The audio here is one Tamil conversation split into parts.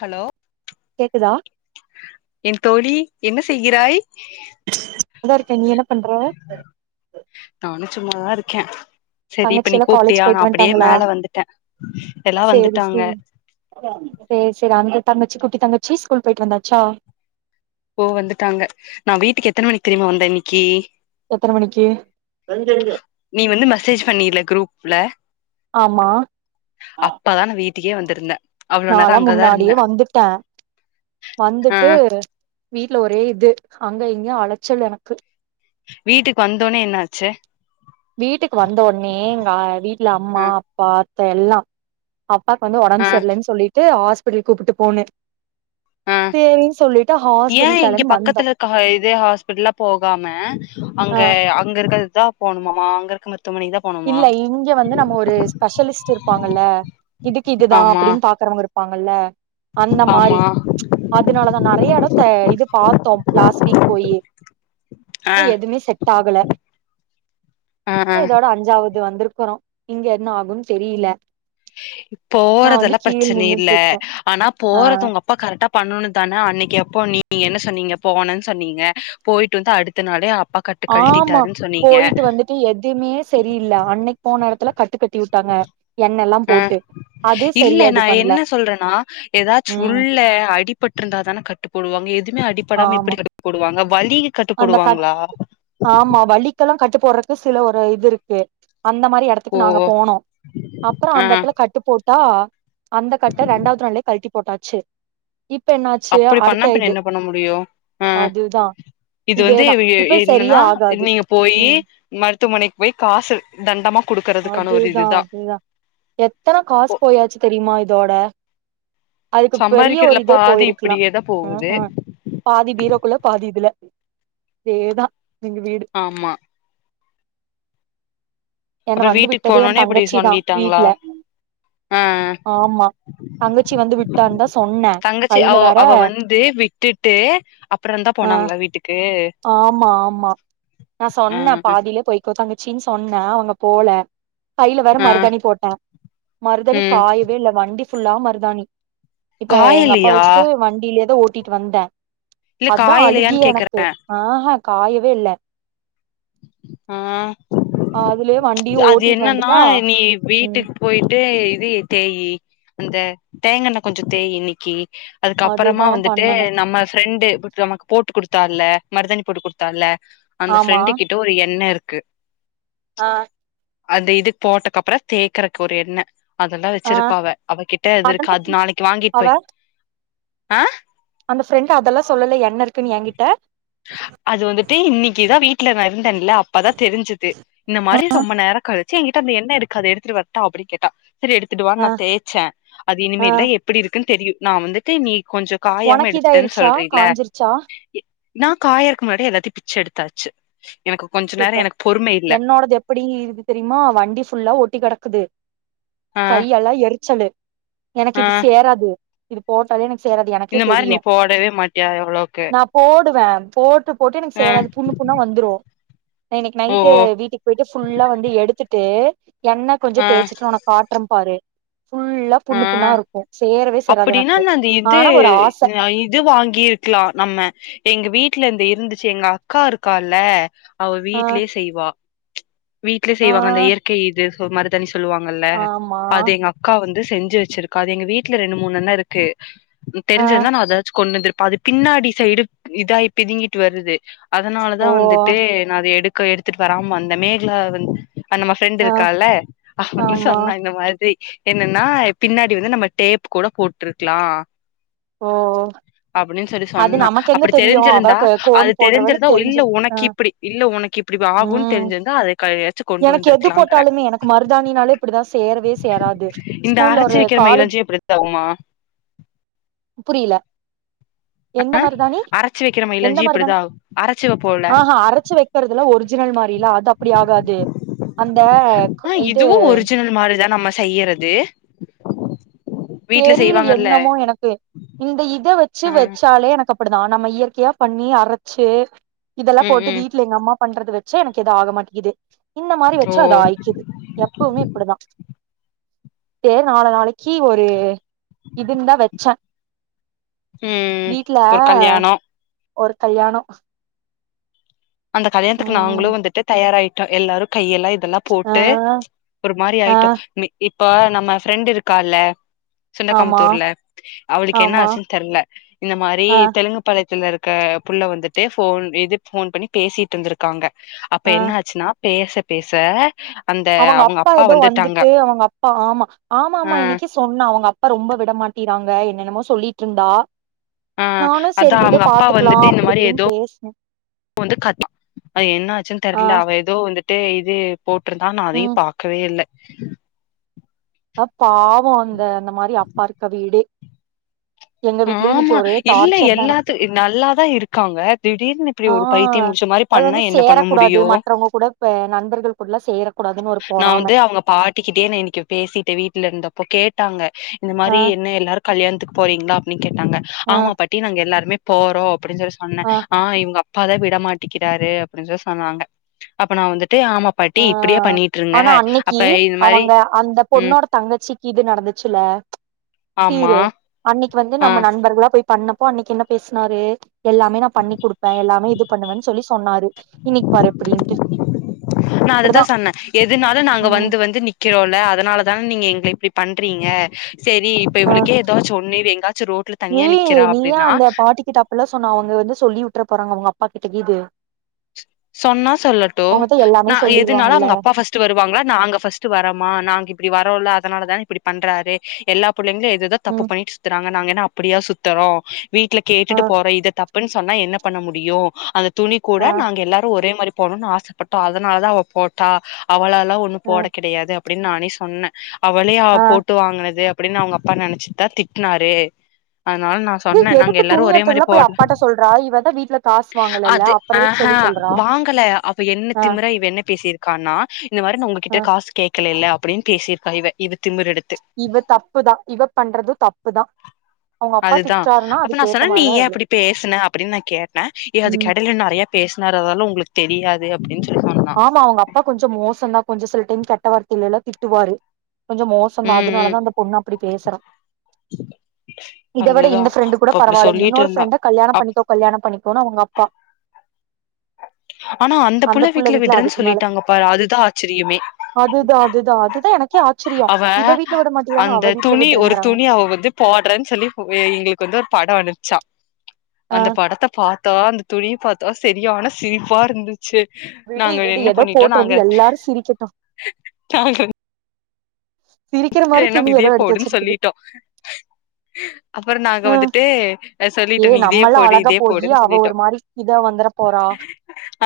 ஹலோ கேக்குதா என் தோழி என்ன செய்கிறாய் அதா இருக்கே நீ என்ன பண்ற நானு சும்மாதா இருக்கே சரி இப்ப நீ தங்கச்சியெல்லா காலேஜ் கூப்ட்டியா நா பெய்ட்டு அப்படியே வன்ட்டாங்களா மேல வந்துட்டே எல்லா சேரி வந்துட்டாங்க சேர் சேர் சேரி அந்த தங்கச்சி குட்டி தங்கச்சி ஸ்கூல் பொயிட் வந்தாச்சா ஓ வந்துட்டாங்க நா வீட்டுக்கு எத்தன மணிக்கு தெரியுமா வந்த இன்னைக்கி எத்தன மணிக்கு நீ வந்து மெசேஜ் பண்ணில்ல குரூப் புல ஆமா டிகே வந்துருந்தே நாலா முன்னாடியே வந்துட்டே ஆ வந்துட்டு வீட்ல ஒரே இது அங்க இங்யு அலச்சல் எனக்கு வீட்டுக்கு வந்தோனெ என்னாச்சு வீட்டுக்கு வந்த ஒன்னே கா வீட்ல அம்மா ஆ அப்பா த எல்லா அப்பாக்கு வந்து ஒடம்பு ஆ சரில்லன் சொல்லிட்டு ஹாஸ் பிடல் கூப்பிட்டு போனே ஆஹ் ஏ இங்க கெளம்பி வந்தோ பக்கத்துல இருக்க அ இதே ஹாஸ்பிட்டல்லா போகாம அங்க ஆ அங்க இருக்றதுக் தா போணுமாமா ரெக்கமர் இல்ல இங்க வந்து நம்ம ஒரு ஸ்பெஷலிஸ்ட் இருப்பாங்கல்ல இதுக்கு இதுதா ஆமா அப்டின் பாக்குறவங்கருப் பாங்கல்ல அந்த மாரி ஆமா அதனாலதா நெறைய எடொ த இது பாத்தோ லாஸ்ட் வீக் போயி ஆ எதுமே செட் ஆகல ஆ ஆ இதோட அஞ் இது வந்துர்க்குறோ இங்க என்ன ஆகுன் தெரியில போறதெல்லா பிரச்சனை இல்ல நின்னுட்டு இருக்கே ஆனா ஆ போறது உங்க அப்பா கரெக்டா பண்ணணு தான அன்னைக்கு அப்ப நீங்க என்ன சொன்னீங்க போனன் சொன்னீங்க போயிட்டு வந்து அடுத்த நாளே அப்பா கட்டு ஆமா கழட்டிட்டாருன்னு சொன்னீங்க போயிட்டு வந்துட்டு எதுமே செரியில்ல அன்னைக்கு போன எடத்துல கட்டு கட்டி விட்டாங்க எண்ணெல்லா அஹ் போட்டு அது இல்ல சரியா நா இது பண்ல என்ன சொல்றனா ஏதாச்சு ம் உள்ள அடிபட்டுருந்தாதான கட்டு போடுவாங்க எது மே அடிபடாம எப்டி ஆமா கட்டு போடுவாங்க வலிக்கு கட்டு அந்த கட் போடுவாங்களா ஆமா வலிக்கெல்லா கட்டு போட்றது சில ஒரு இது இருக்கு அந்த மாரி ஓ எடத்துக்கு நாங்க போனோ அப்புற ஆ அந்த எடத்துல கட்டு போட் தா அந்த கட்ட ரெண்டாவது நாளலே கழட்டி போட்டாச்சு இப்ப என்னாச்சு அப்டி பண்ணா அடுத்த பின்ன இது என்ன பண்ண முடியு ஆ அது தா இது வந்து இவ என்னன்னா நீங்க போயி ம் ம மருத்துவமனைக்கு போய் காசு தண்டமா குடுக்கறதுக்கான ஒரு அதேதா இதுதா அதேதா எத்தன ஓ காசு போயாச்சு தெரிமா இதோட அதுக்கு பெரிய ஒரு சம்பாரிக்கிறதுல இதே பாதி போயிருக்கலாம் இப்டியேதா உஹம் போகுது உஹம் பாதி பீரோக்குள்ள பாதி இதுல இதேதா எங்க வீடு ஆமா என்ன அப்ப வந்து வீட்டுக்கு விட்டதே என் போனோனே இப்டி தங்கச்சி தா சொல்லிட்டாங்களா வீட்ல அஹ் ஆமா தங்கச்சி வந்து விட்டான்தா சொன்னே தங்கச்சி கையில அவ வேற அவ வந்து விட்டுட்டு அப்பறம் தா ஆ போனாங்களா வீட்டுக்கு ஆமா ஆமா நா ஆ சொன்னே பாதில போய் தங்கச்சின் சொன்னே அவங்க போல கைல வேற ஆ மருதாணி போட்டேன் மருதணி ம் காயவே இல்ல வண்டி ஃபுல்லாவு மருதானி இப்ப எங்க அப்பா காயலையா வச்சுட்டு வண்டிலயே தா ஓட்டு கூட்டிட்டு வந்தேன் இல்ல காயலையான் கேக்குறே ஓஹ் ஆஹ் ஆஹ் காயவே இல்ல ஆஹ் அதுலயே வண்டியு அது ஓட்டிட்டு என்னன்னா வந்துட்டா நீ ம் வீட்டுக்கு போயிட்டு இது தேயி அந்த தேங்கண்ண கொஞ்ச தேயி இன்னிக்கு அதுக்கப்பறமா அதுதா வந்துட்டு பண்ணனு நம்ம ஃப்ரெண்டு நமக்கு போட்டு குடுத் த்தால மருதானி போட்டு குடுத்தால்ல ஆமா எண்ணெ இருக்கு ஆஹ் அந்த இது போட்டக்கப்பரோ தேக்கறக்கு ஒரு எண்ணெ அதெல்லா ஆ வச்சிருக்கா அவ அவகிட்ட இது இருக்கு அதெல்லா அது நாளைக்கி வாங்கிட்டு அவ போய் ஆஹ் அந்த ஃப்ரெண்ட் அதெல்லா சொல்லல எண்ண இருக்குன்னு எங்கிட்ட அது வந்துட்டு இன்னைக்குதா வீட்ல நா இருந்தன்ல அப்பதா தெரிஞ்சுது இந்த மாரி ரொம்ப நேர கழி சே எங்கிட்ட அந்த எண்ணெ இருக்கு அத எதுத்துட்டு வரட்டா அப்டி கேட்டா சரி எடுத்துட்டுவா ஆ நா தேச்சே அது ஆ இனிமேல் தா எப்டி இருக்குன் தெரியு நா வந்துட்டு நீ கொஞ்ச காயாம உனக்கு எடுத்துட்டன் இதாயிருச்சா சொல்றீல காஞ்சிருச்சா நா காயறக் முன்னாடியே எல்லாத்தையு பிச்சு எடுத்தாச்சு எனக்கு கொஞ்ச நேரோ சூப்பர் எனக்கு பொறுமை இல்ல என்னோடது எப்படி இருக்கு தெரியுமா வண்டி ஃபுல்லா ஒட்டி கெடக்குது ஆ கையல்லா எரிச்சலு எனக்கு ஆ இது சேராது இது போட்டாலே எனக் சேறாது எனக்கே இந்த மாரி நீ தெரியு போடவே மாட்டியா எவ்ளோக்கு நா போடுவே போட்டு போட்டு எனக்கு ஆ சேராது புண்ணு புண்ணா வந்துரு நா இன்னைக்கு ஓ நைட்டு வீட்டுக் போயிட்டு ஃபுல்லா வந்து எடுத்துட்டு எண்ண கொஞ்ச தேச்சிட்டு ஒனக் காட்றம் பாரு ஃபுல்லா புண்ணு புண்ணா அஹ் இருக்கு சேரவே சேராது அப்படின்னா எனக்கு நாந்த இது ஆனா ஒரு ஆச அ இது வாங்கிருக்கலா நம்ம எங்க வீட் லந்து இருந்துச்சு எங்க அக்கா இருக்கால அவ ஆ வீட்லயே செய்வா வீட்ல ஆ செய்வாங்க அந்த இயற்கை இது சோ மருதானிஷ் சொல்லுவாங்கல்ல ஆமா அது எங்க அக்கா வந் து செஞ்சு வச்சிருக்கா அது எங்க வீட்ல ரெண்டு மூணு அண்ணருக்கு ம் ஆ தெரிஞ்சிர்ந்தா நா அதாச்சு கொண்டந்துர் ப்ப அது பின்னாடி சைடு இதாய் பிதிங்கிட்டு வருது அதுனாலதா ஓ வந்துட்டு நா அத எடுக் க எடுத்துட் வராம இர்ந்த மேகலா வந்து அந் நம்ம ஆ ஃப்ரெண்ட்டுருக்கால்ல அவந்து ஆமா சொன்னா இந்த மாத்ரி நின்னா பின்னாடி வந்து நம்ம டேப் கூட போட்ருக்லா ஓ அப்டின்னு சொல்லி அது சொன்னா நமக்கு எங்க அப்படி தெரியு அவ தெரிஞ்சிருந்தா கோன் அது தெரிஞ்சிருந்தா போடுறவளுக்கு உ இல்ல தெரிஞ்சிருக்கு ஆ உனக்கிப்பிடி இல்ல உனக்கு இப்டி ஆகுன் ம் தெரிஞ்சிருந்தா அது கைய எனக்கு எது போட்டாலுமே எனக்கு மருதாணினாலே இப்படி சேரவே சேராது இந்த ஸ்கூல்ல அரச்சு ஒரு வைக்கிற காலேஜ், மயிலாஞ்சி இப்டித்தா ஆகுமா புரில எந்த மருதாணி அரச்சு வைக்கிற எந்த மயிலாஞ்சி மருதாணி இப்டிதா ஆகு அரச்சு வப்போல ஆஹ அரைச்சு வைக்கிறதுல ஒரு ஒரிஜினல் மாரிலா அது அப்படி ஆகாது அந்த ஆ இது இதுவு ஒரிஜினல் மாரிதா நம்ம செய்யறது வீட்ல தெரியல செய்வாங்கல்ல என்னமோ எனக்கு இந்த இத வச்சு ஆ வச்சாலே எனக்கு அப்படிதா நம்ம இயற்கையா பண்ணி அரைச்சு இதெல்லா ம் போட்டு ம் வீட்ல எங்க அம்மா பண்றது வெச்சா எனக்கு ஆக மாட்டேங்கிது இந்த மாரி ஓ வெச்சா அது ஆயிக்குது எப்பவுமே இப்டிதா ஏ நாலு நாளக்கி ஒ து இதுன்தா வச்சா ம் ம் ம் ஒரு கல்யாணொ ஒரு கல்யாணொ அந்த கல்யாண்த்துக்கு நாங்களு வந்துட்டு தயாராய் ட்டோ எல்லாரு கையெல்லா இதெல்லா ஆ போட்டு ஒரு மாரி ஆ ஆய்ட்டோ இப்ப நம்ம ஃப்ரெண்டு இருக்கால்ல ஆமா சுண்டக்காமுத்தூர்ல அவளுக்கு என்ன ஆமா ஆச்சுன் தெர்ல இந்த மாரி ஆ தெலுங்கு பள [unintelligible] இருக்க புள்ள வந்துட்டு ஃபோன் இது ஃபோன் பண்ணி பேசிட்ருந்துருக்காங்க அப்ப ஆ என்ன ஆச்சுன்னா பேசப் பேச அவங்க அப்பா ஏதோ வந்துட்டு அவங்க அப்பா ஆமா ஆமா ஆ ஆமா என்னக்கி சொன்னா அவ்ங்க அப்பா ரொம்ப விடமாட்டி க்காங்க என்னென்னமோ சொல்லிட்ருந்தா ஆ அதா அவுங்க அப்பா வந்துட்டு இந்த அப்டி மாரி இப்டின்னு ஏதோ பேசினே [inaudible] வந்து [inaudible] என்ன ஆச்சுன் ஆ தெர்ல அவ ஏதோ வந்து டேய் இது போட்டுருந்தா நா அதையு ம் பாக்கவே இல்ல அ பாவோ அந்த இந்த மாரி அப்பா இருக்க வீடே எங்க வீட்லயே இன்னைக்கு ஆமா ஒரே இல்ல டார்ச்சர் தா எனக்கு எல்லாத்து நல்லாதா இருக்காங்க திடீர்னு இப்பிடி ஆ ஒரு பைத்தியம் புடிச்ச மாரி அது பண்ணா வந்து என்ன பண்ண சேரக்கூடாது முடியு, மற்றவங்க கூட இப்ப நண்பர்கள் கூடலா சேரக்கூடாதுன்னு ஒரு நா பொறாம வந்து அவங்க பாட்டிக்கிட்டயே நா இன்னைக்கி பேசிட்ட வீ ட்ல இருந்தப்போ கேட்டாங்க இந்த ஆ மாரி என்ன எல்லாரு கல்யாணத்துக்கு போறிங்ளா கேட்டாங்க, ஆ ஆமா பாட்டி நாங்க எல்லாருமே போறோ அப்டின்னு சொல்லி சொன்னே ஆ இவங்க அ ப்பாதா விடமாட்டிக்கிறாரு அப்படின்னு சொல்லி சொன்னாங்க அப்ப நா வந்து ஆ ஆனா அன்னைக்கி அப்ப இது மாரி அவங்க அந்த ம் பொண்ணோட தங்கச்சிக்கு இது நடந்துச்சில்ல ஆமா சீரு அன்னி க்கி வந்து ஆ நம்ம நண்பர்களா போய் பண்ணப்போ அன்னக்கி என்ன பேசுனாரு எல்லாமே நா பண்ணி குடுப்பே எல்லாமே இது பண்ணுவன் சொல்லி சொன்னாரு இன்னிக் பாரு எப்டின்ட்டு நா அததா இப்டிதா சொன்ன எதுனாலு நாங்க ம் வந்து வந்து நிக்கிறோல்ல அதனால தான் நீங்க எங்கள இப்டி பண்றீங்க சேரி இப்ப ஆ இவளுக்கே ஏதாச்சு ஒன்னு இவ எங் ஏய் நீ ஏ அந்த பாட்டிக்கிட்ட அப்புல்லா சொன்ன அவுங்க வந்து சொல்லி உ ட்ற போறாங்க அவ்ங்க அப்பாக் கிட்ட கீது சொன்னா சொல்லட்டு அவங்கதா எல்லாமே நா எதுனால சொல்லிருவாங்கல்ல அவுங்க அப்பா ஃபஸ்ட்டு வருவாங்ளா நாங்க ஃபஸ்ட்டு வரமா நாங் இப் டி வரோல்ல அதனாலதா இப்டி பண்றாரு எல்லா புள்ளைங்களு எதேதோ தப்பு ம் பண்ணிட்டு சுத்துறங்க நாங்க என்ன அப் டியா சுத்தறோ வீட்ல ஆ கேட்டுட்டு போறோ இத தப்புன் சொன்னா என்னப் பண்ண முடியு அது துணி கூட ஆ நாங்கெல்லா ஒரே மாரி போட்னுனு ஆசப்பட்டா அதனாலதா அவ போட்டா அவளா நா ஒன்னு ஆ போட கெடையாது அப் அப்டின் நானே சொன்னே அவளே அவ ஆ போட்டு வாங்குனது அப்டின் அவ்ங்க அப்பா நெனச்சுத்தா திட்னாரு அதனால நா ஏ சொன்னே நாங்க எதுக்கு எல்லாரு துணி ஒரே மாரி எடுத்ததுலா போய் போடலா அப்பாட்ட சொல்றா இவதா வீட்ல காசு வாங்கலல அப்பற எதுக்கு சொல்லு சொல்ற வாங்கள அவ என்ன திமிரா இவ என்ன பேசிற் க்கானா இந்த மாரி நா உங்ககிட்ட ஆ காசு கேக்கலேல அப் அப்டின் பேசிருக்கா இவ இவ திமிரெடுத் து இவ தப்புதா இவ பண்றது தப்புதா அவங்க அப்பா அதுதா திட்றாருன்னா அப்ப நா அதுக்கு ஏத்த சொன்ன நீ மாரிதா ஏ இவளு அப்பிடி பேசுன அப்டின் நா கேட்ட ஏ ம் அதுக்கெடையுல நறையா பேசுனார் ஆனா உங்ளுக்கு தெரியாது அப்டின் ஆமா அவுங்கப்பா கொஞ்ச மோசந்தா கொஞ்சோ சில டைம் கெட்ட வார்த்தைலலா திட்டுவாரு கொஞ்ச மோசந்தா ம் ம் அதுனாலதா அந்த பொண்ணு அப்பிடி பேசறா இத விட அதுதா இந்த ஃப்ரெண்டு கூட அப்ப அப்டி பரவால்ல சொல்லிட்டு இன்னொரு இருந்தா ஃப்ரெண்ட கல்யாண அப் பண்ணிக்கோ கல்யாண பண்ணிக்கோனு அவுங்கப்பா ஆனா அந்த புள்ள வீட் வீட்ல விடறன் சொல்லிட்டாங்கப்பா அதுதா ஆச்சரியமே அதுதா அதுதா அதுதா எனக்கே ஆச்சரியோ அவ இவ வீட்ல விட மாட்டேங்கிறாங்க அந்த அவ வீட்ல துணி ஒரு விடுறேங்கறாங்க துணி அவ வந்து போடறன் சொல்லி எங்ளுக்கு வந்து ஒரு பட அனுப்ச்சா ஆ அந்த படத்த பாத் த்தா அந்த துணிய பாத்தா செரியான சிரிப்பா இருந்து ச்சு விடு நாங்க விடு என்ன ஏதோ பண்ணிட்டோ போட்டு நாங்க வந்து எல்லாரு சிரிக்கட்டு நாங்க சிரிக்கிற மாரி வேனா துணி இதே ஏதோ எடுத்து போடுன் வச்சிருக்குது சொலிட்டோ அப்பற நாங்க ஆ வந்துட்டு அஹ் சொல்லிட்டோ ஏ நீ இதயே நம்மல்லா போடு அழகா இதே போயி போடுன் அவ சொல்லிட்டோ ஒரு மாரி இதா வந்துர போறா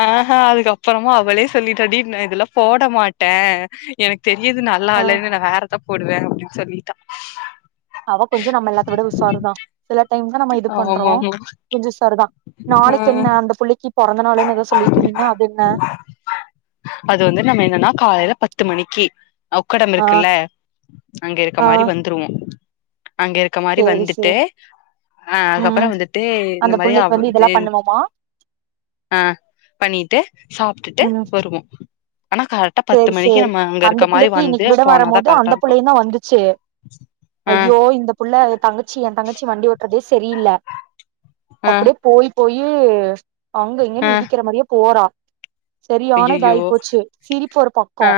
ஆஹ்ஹ அதுக்கப்பறமு அவளே சொல்லிட் டாடி நா இதெல்லா போட மாட்டே எனக் தெரியிது நல்லா ஆ இல்லைனு நா வேற இதா போடுவே அப்டின் சொல்லிட்டா அவ கொஞ்ச நம்ம எல்லாத்த விட உசாரு தா சிலர் டைம் தா நம்ம இது பண்றோ ஆமா ஆமா [unintelligible] நாளைக்கு என்ன அந்த புள்ளைக்கு பொறந்த நாளுனு எதோ சொல்லிட்ருந்தீங்க அது என்ன அது வந்து நம்ம என்னன்னா காலையில பத்து மணிக்கு உக்கடம் ஆ இருக்குல்ல அங்க இருக்க ஆ மாரி வந்துருவு அங்க இருக்க மாரி சேரி வந்துட்டு சேரி ஆ. அதுக்கப்பற ம் வந்துட்டு இந்த அந்த மாரி புள்ளைக்கு வந்து இதெல்லா பண்ணுவோமா ஆ பண்ணிட்டு சாப்ட்டுட்டு ம் வருவோ ஆனா கரெக்டா பத்து சேரி மணிக்கு சேரி நம்ம அங்க அந்த இருக்க மாரி புள்ளக்கி வந்து இன்னைக்கு விட போனாதா வரம்மோது கரெக்டா அந்த இருக்கு புள்ளயுந்தா வந்துச்சு ஆ ஐயோ இந்த புள்ள எ தங்கச்சி எ தங்கச்சி வண்டி ஓட்றது செரியில்ல ஆ அப்டே போய் போய்யோ அங்க ஆ இங்கன்னு இடிக்கிற மாரியே போறா செரியானதாயி ஐயையோ போச்சு சிரிப்பு ஒரு பக்கோ ஆ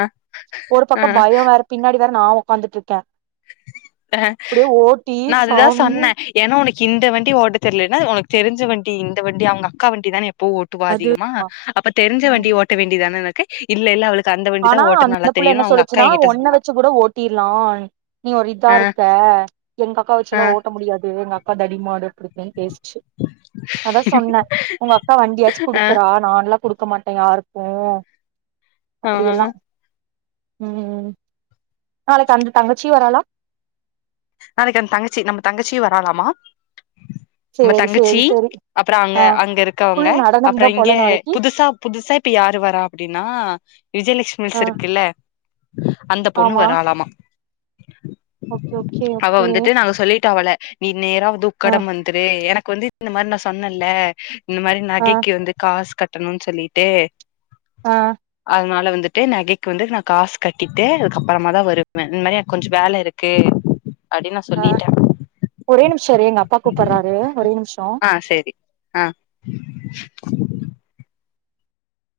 ஒரு ஆ பக்கோ பய வேற பின்னாடி பாரு நா ஒக்காந்துட்ருக்கே அ நா அதுதா சாமி சொன்னே ஏனா ஒனக் இந்த வண்டி ஓட்ட தெரிலனா ஒனக்கு தெரிஞ்ச வண்டி இந்த வண்டி அவ்ங்க அக்கா வண்டி தானே எப்பவு ஓட்டுவா அது அதிகமா அப்ப தெரிஞ்ச வண்டி ம் ஓட்ட வேண்டிதானனக்கு இல்ல இல்ல அவளுக் ஆனா அந்த புள்ள என்ன சொல்லுச்சுனா ஒன்ன சொன்னா வச்சு கூட ஓட்டிர்லான் நீ ஒரு இதா ஆ இருக்க [inaudible] எங்க அக்கா ஆ வச்சுலா ஓட்ட முடியாது எங்க அக் கா தடி மாடு இப்டித்தே பேசுச்சு அதா சொன்னே ஒங்க அக்கா வண்டியாச்சு ஆ குடுக்குறா நான்லா குடுக் க்க மாட்டே யாருக்கு ஆமாங்க உம் நாளைக்கு அந்த தங்கச்சி வராலா நாளைக்கு அந்த தங்கச்சி நம்ம தங்கச்சியு வராலாமா நம்ம சேரி தங்கச்சி சேரி சேரி அப்ற அங்க ஆ அங்க இருக்கவ்ங்க ஃபுல் நடனம் அப்ற தா போல இங்க நாளைக்கு புதுசா புதுசா இப்ப யாரு வரா அப்டினா ஆ விஜயலெக்ஷ்மிஸ் இருக்குல்ல அந்த பொண்ணு ஆமா வராலாமா ஓகே ஓகே அவ ஓகே வந்துட்டு நாங்க சொல்லிட்டோ அவள நீ நேரா வந்து ஆ உக்கடம் வந்துரு எனக்கு வந்து இந்த மாரி நா சொன்னல்ல இந்த மாரி ஆ நகைக்கு வந்து காசு கட் ட்டணுன் சொல்லிட்டு ஆ அதனால வந்துட்டு நகைக்கு வந்து நா காசு கட்டிட்டு அதுக்கு அப்புறமாதா வருவே இந்த மாரி எனக்கு கொஞ்ச வேலை இருக்கு அப்டின் நா சொல்லிட்டே செரி எங்க அப்பா கூப்பர்றாரு ஒரே நிமிஷ ஆ சேரி ஆ